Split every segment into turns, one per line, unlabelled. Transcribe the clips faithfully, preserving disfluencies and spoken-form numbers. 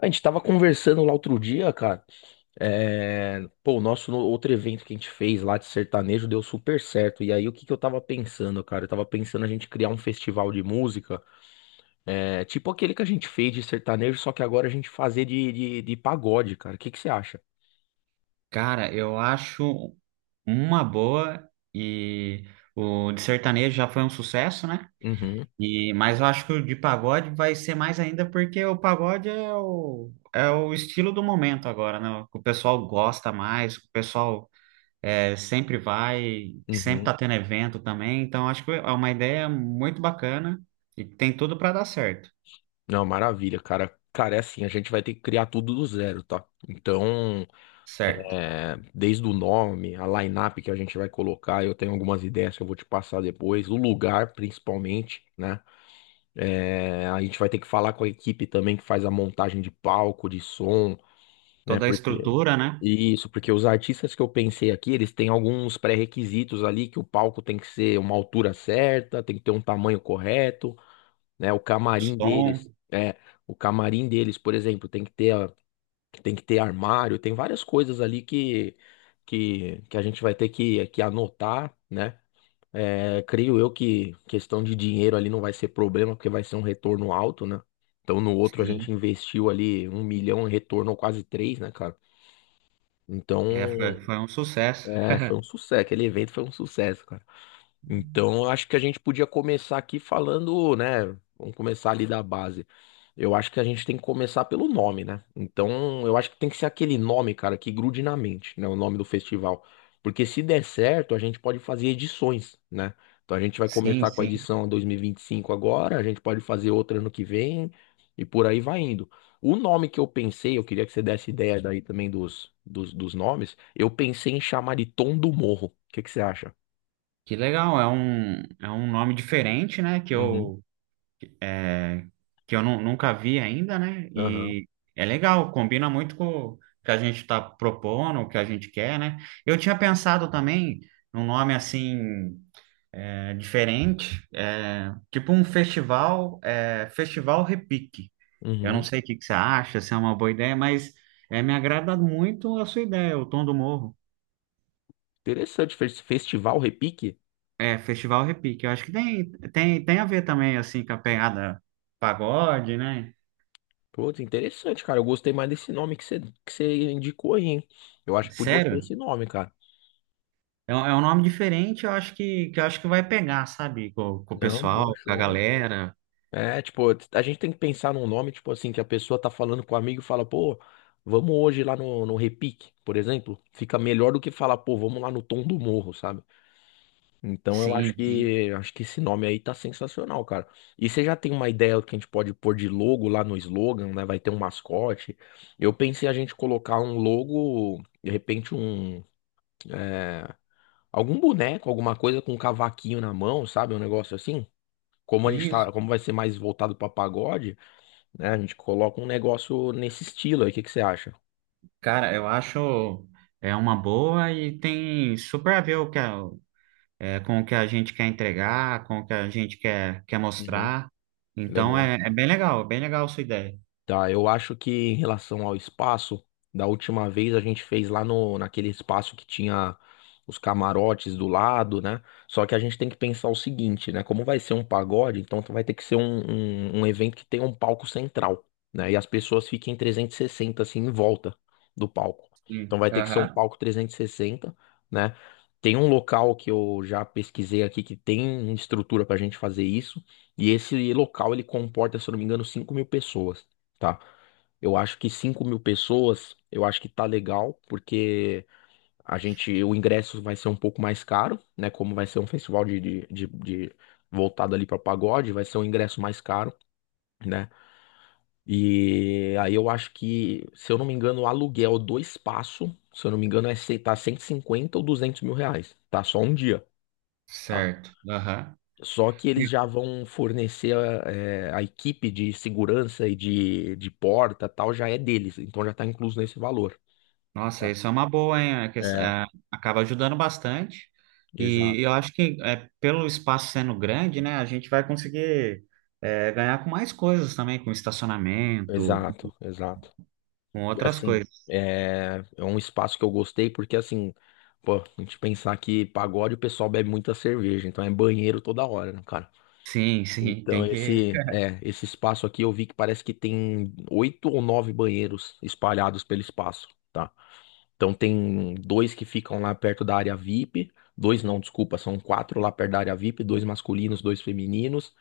A gente tava conversando lá outro dia, cara. É... Pô, o nosso no- outro evento que a gente fez lá de sertanejo deu super certo. E aí, o que que eu tava pensando, cara? Eu tava pensando a gente criar um festival de música, é... tipo aquele que a gente fez de sertanejo, só que agora a gente fazer de, de, de pagode, cara. O que que você acha?
Cara, eu acho uma boa. E o de sertanejo já foi um sucesso, né?
Uhum,
E, mas eu acho que o de pagode vai ser mais ainda, porque o pagode é o, é o estilo do momento agora, né? O que o pessoal gosta mais, o pessoal é, sempre vai, sempre
uhum.
tá tendo evento também. Então acho que é uma ideia muito bacana e que tem tudo para dar certo,
Não, maravilha, cara. Cara, é assim, a gente vai ter que criar tudo do zero, tá? Então.
certo?
É, desde o nome, a line-up que a gente vai colocar, eu tenho algumas ideias que eu vou te passar depois, o lugar principalmente, né? É, a gente vai ter que falar com a equipe também que faz a montagem de palco, de som, né?
Toda a
Porque
estrutura, né?
isso, porque os artistas que eu pensei aqui, eles têm alguns pré-requisitos ali que o palco tem que ser uma altura certa, tem que ter um tamanho correto, né? O
O
camarim
som,
deles, é, o camarim deles, por exemplo, tem que ter que tem que ter armário, tem várias coisas ali que, que, que a gente vai ter que, que anotar, né? É, creio eu que questão de dinheiro ali não vai ser problema, porque vai ser um retorno alto, né? Então no outro a gente
sim,
investiu ali um milhão e retornou quase três, né, cara?
é, foi,
Então,
foi um sucesso.
é, foi um sucesso. Aquele evento foi um sucesso, cara. Então, eu acho que a gente podia começar aqui falando, né? Vamos começar ali da base. Eu acho que a gente tem que começar pelo nome, né? Então, eu acho que tem que ser aquele nome, cara, que grude na mente, né? O nome do festival. Porque se der certo, a gente pode fazer edições, né? Então, a gente vai
Sim,
começar com a
sim.
edição dois mil e vinte e cinco agora, a gente pode fazer outra ano que vem e por aí vai indo. O nome que eu pensei, eu queria que você desse ideia daí também dos, dos, dos nomes, eu pensei em chamar de Tom do Morro. O que que você acha?
Que legal, é um, é um nome diferente, né? Que
Uhum.
eu, é, que eu nu- Nunca vi ainda, né?
Aham.
E é legal, combina muito com o que a gente está propondo, o que a gente quer, né? Eu tinha pensado também num nome assim, é, diferente, é, tipo um festival, é, Festival Repique. Eu não
Uhum.
sei o que que você acha, se é uma boa ideia, mas é, me agrada muito a sua ideia, o Tom do Morro.
Interessante, fes- Festival Repique.
É, Festival Repique. Eu acho que tem, tem, tem a ver também, assim, com a pegada pagode, né?
Pô, interessante, cara. Eu gostei mais desse nome que você que você indicou aí, hein? Eu acho que podia ser
Sério?
esse nome, cara.
É, um é um nome diferente, eu acho que, que eu acho que vai pegar, sabe? Com, com o
Não, bom
pessoal, com a
show.
galera.
É, tipo, a gente tem que pensar num nome, tipo assim, que a pessoa tá falando com o amigo e fala, pô, vamos hoje lá no, no Repique, por exemplo. Fica melhor do que falar, pô, vamos lá no Tom do Morro, sabe? Então eu acho
Sim, sim.
que acho que esse nome aí tá sensacional, cara. E você já tem uma ideia do que a gente pode pôr de logo lá no slogan, né? Vai ter um mascote. Eu pensei a gente colocar um logo, de repente um é, algum boneco, alguma coisa com um cavaquinho na mão, sabe? Um negócio assim. Como a gente
Isso.
tá, como vai ser mais voltado pra pagode, né? A gente coloca um negócio nesse estilo aí. O que que você acha?
Cara, eu acho, é uma boa e tem super a ver o que a- é, com o que a gente quer entregar, com o que a gente quer, quer
Uhum.
mostrar. Então
Legal.
é, é bem legal, bem legal a sua ideia.
Tá, eu acho que em relação ao espaço, da última vez a gente fez lá no, naquele espaço que tinha os camarotes do lado, né? Só que a gente tem que pensar o seguinte, né? Como vai ser um pagode, então vai ter que ser um, um, um evento que tenha um palco central, né? E as pessoas fiquem trezentos e sessenta, assim, em volta do palco. Então
Sim.
vai ter que ser um
Aham.
palco trezentos e sessenta, né? Tem um local que eu já pesquisei aqui que tem estrutura pra gente fazer isso. E esse local ele comporta, se eu não me engano, cinco mil pessoas tá? Eu acho que cinco mil pessoas, eu acho que tá legal, porque a gente, o ingresso vai ser um pouco mais caro, né? Como vai ser um festival de, de, de, de- voltado ali para pagode, vai ser um ingresso mais caro, né? E aí eu acho que, se eu não me engano, o aluguel do espaço, se eu não me engano, é se- tá cento e cinquenta ou duzentos mil reais, tá? Só um dia. Tá.
Certo. Aham.
Só que eles já vão fornecer a, é, a equipe de segurança e de, de porta, tal, já é deles, então já está incluso nesse valor.
Nossa,
Tá.
isso é uma boa, hein? É que,
É,
é, acaba ajudando bastante. E
exato,
eu acho que, é, pelo espaço sendo grande, né, a gente vai conseguir é, ganhar com mais coisas também, com estacionamento,
exato, exato.
com
E
outras
assim,
coisas.
é, é um espaço que eu gostei porque assim, pô, a gente pensar que pagode o pessoal bebe muita cerveja, então é banheiro toda hora, né, cara?
Sim, sim,
Então
tem que.
esse, é, esse espaço aqui eu vi que parece que tem oito ou nove banheiros espalhados pelo espaço. Tá? Então tem dois que ficam lá perto da área VIP. Dois não, desculpa, são quatro lá perto da área VIP, dois masculinos, dois femininos.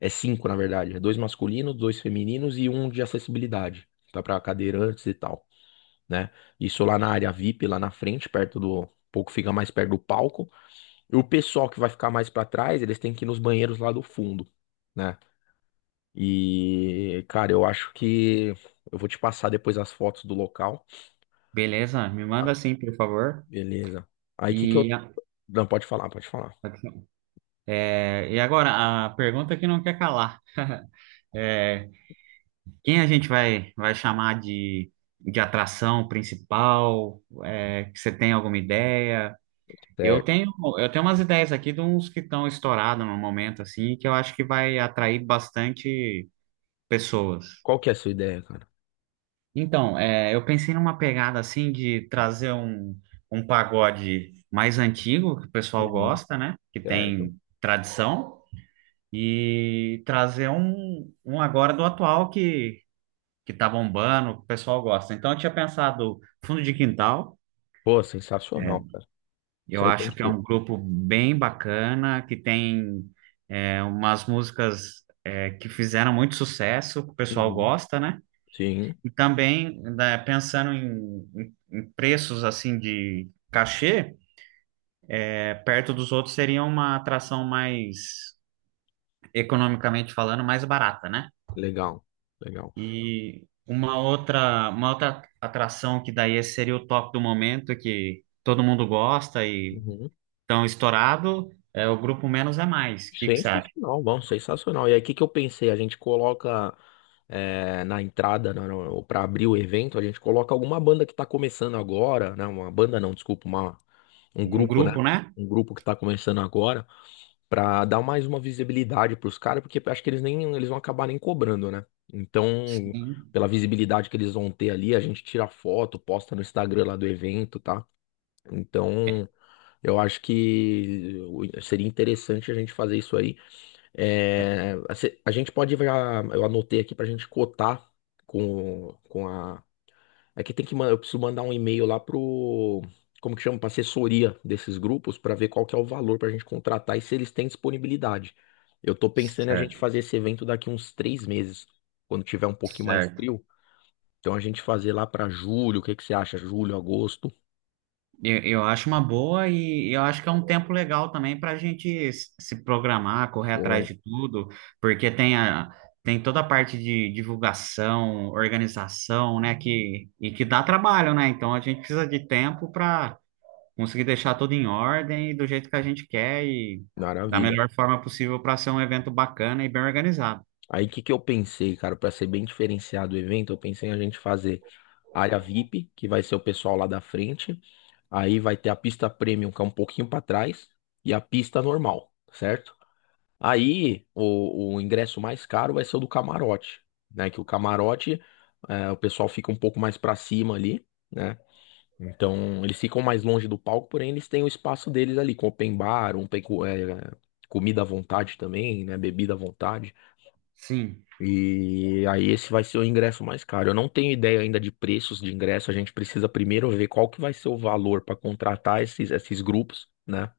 É cinco, na verdade. É dois masculinos, dois femininos e um de acessibilidade. Tá para cadeirantes e tal, né? Isso lá na área VIP, lá na frente, perto do. Um pouco fica mais perto do palco. E o pessoal que vai ficar mais para trás, eles têm que ir nos banheiros lá do fundo, né? E, cara, eu acho que eu vou te passar depois as fotos do local.
Beleza, me manda assim, por favor.
Beleza. Aí que que
E,
eu.
a-
Não, pode falar, pode falar.
é, e agora, a pergunta que não quer calar. É, quem a gente vai, vai chamar de, de atração principal? É, que você tem alguma ideia? Eu
Certo.
tenho, eu tenho umas ideias aqui de uns que estão estourados no momento, assim, que eu acho que vai atrair bastante pessoas.
Qual que é a sua ideia, cara?
Então, é, eu pensei numa pegada, assim, de trazer um, um pagode mais antigo, que o pessoal
Uhum,
gosta, né? Que
certo.
tem tradição, e trazer um, um agora do atual que, que tá bombando, que o pessoal gosta. Então, eu tinha pensado Fundo de Quintal.
Pô, sensacional, cara. Isso
Eu
aí tem
acho
que
que é
ter.
um grupo bem bacana, que tem, é, umas músicas, é, que fizeram muito sucesso, que o pessoal
Uhum,
gosta, né?
sim,
E também, né, pensando em, em- em preços assim de cachê, é, perto dos outros seria uma atração mais, economicamente falando, mais barata, né?
legal, legal.
E uma outra, uma outra atração que daí seria o top do momento, que todo mundo gosta e
Uhum,
tão estourado, é o grupo Menos é Mais. O que que você acha?
sensacional, bom, sensacional. E aí, o que que eu pensei? A gente coloca é, na entrada, para abrir o evento, a gente coloca alguma banda que tá começando agora, né? Uma banda não, desculpa, uma, um
Um
grupo, né?
grupo, né?
Um grupo que tá começando agora. Pra dar mais uma visibilidade pros caras, porque acho que eles nem eles vão acabar nem cobrando, né? Então,
Sim.
pela visibilidade que eles vão ter ali, a gente tira foto, posta no Instagram lá do evento, tá?
É,
Então, eu acho que o- seria interessante a gente fazer isso aí.
é.
É, a se- a gente pode, já- eu anotei aqui pra gente cotar com, com a é que tem que, man- eu preciso mandar um e-mail lá pro, como que chama, pra assessoria desses grupos pra ver qual que é o valor pra gente contratar e se eles têm disponibilidade. Eu tô pensando em a gente
Certo,
fazer esse evento daqui uns três meses, quando tiver um pouquinho mais
certo.
frio. Então a gente fazer lá pra julho, o que que você acha? Julho, agosto?
Eu, eu acho uma boa e eu acho que é um tempo legal também para a gente s- se programar, correr atrás
Show.
de tudo, porque tem a, tem toda a parte de divulgação, organização, né, que, e que dá trabalho, né? Então a gente precisa de tempo para conseguir deixar tudo em ordem e do jeito que a gente quer e da
Maravilha.
melhor forma possível para ser um evento bacana e bem organizado.
Aí o que que eu pensei, cara, para ser bem diferenciado o evento, eu pensei em a gente fazer área VIP, que vai ser o pessoal lá da frente. Aí vai ter a pista premium, que é um pouquinho para trás, e a pista normal, certo? Aí o, o ingresso mais caro vai ser o do camarote, né? Que o camarote, é, o pessoal fica um pouco mais para cima ali, né? Então eles ficam mais longe do palco, porém eles têm o espaço deles ali, com open bar, um, pe- co- é, comida à vontade também, né? Bebida à vontade.
Sim,
E aí esse vai ser o ingresso mais caro. Eu não tenho ideia ainda de preços de ingresso. A gente precisa primeiro ver qual que vai ser o valor para contratar esses, esses grupos, né?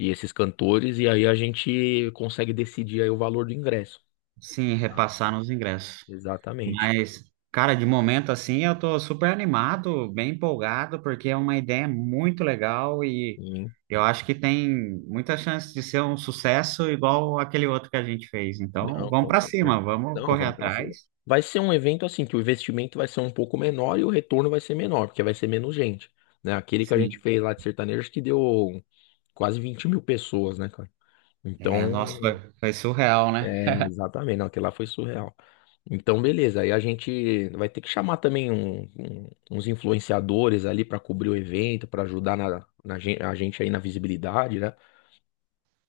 E esses cantores. E aí a gente consegue decidir aí o valor do ingresso.
sim,
Tá.
repassar nos ingressos.
Exatamente.
Mas, cara, de momento assim, eu tô super animado, bem empolgado, porque é uma ideia muito legal e
Sim.
eu acho que tem muita chance de ser um sucesso igual aquele outro que a gente fez. Então,
Não,
vamos
com
para
certeza.
cima, vamos
Não,
correr
vamos pra cima.
atrás.
Vai ser um evento assim que o investimento vai ser um pouco menor e o retorno vai ser menor, porque vai ser menos gente, né? Aquele que a gente
Sim.
fez lá de sertanejo que deu quase vinte mil pessoas, né, cara?
É, nossa,
Então,
foi, foi surreal, né?
é, exatamente, não, aquilo lá foi surreal. Então, beleza, aí a gente vai ter que chamar também um- um- uns influenciadores ali para cobrir o evento, para ajudar na, na gen- a gente aí na visibilidade, né?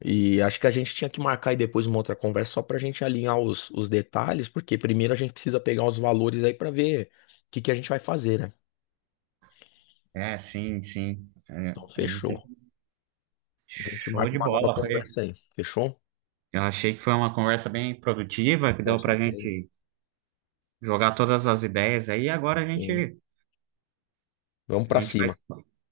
E acho que a gente tinha que marcar aí depois uma outra conversa só para a gente alinhar os, os detalhes, porque primeiro a gente precisa pegar os valores aí para ver o que que a gente vai fazer, né?
É, sim, sim. É,
Então,
a gente tem-
fechou. A gente
show
marca
de
uma nova
bola, foi.
conversa aí, fechou?
Eu achei que foi uma conversa bem produtiva, que
Com
deu pra
certeza.
gente jogar todas as ideias aí, agora a
Sim.
gente,
Vamos
a
para
gente vai,
cima.
se-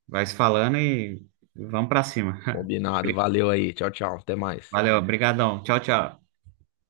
vai se falando e vamos pra cima.
Combinado, valeu aí, tchau, tchau, até mais.
Valeu, obrigadão. Tchau, tchau.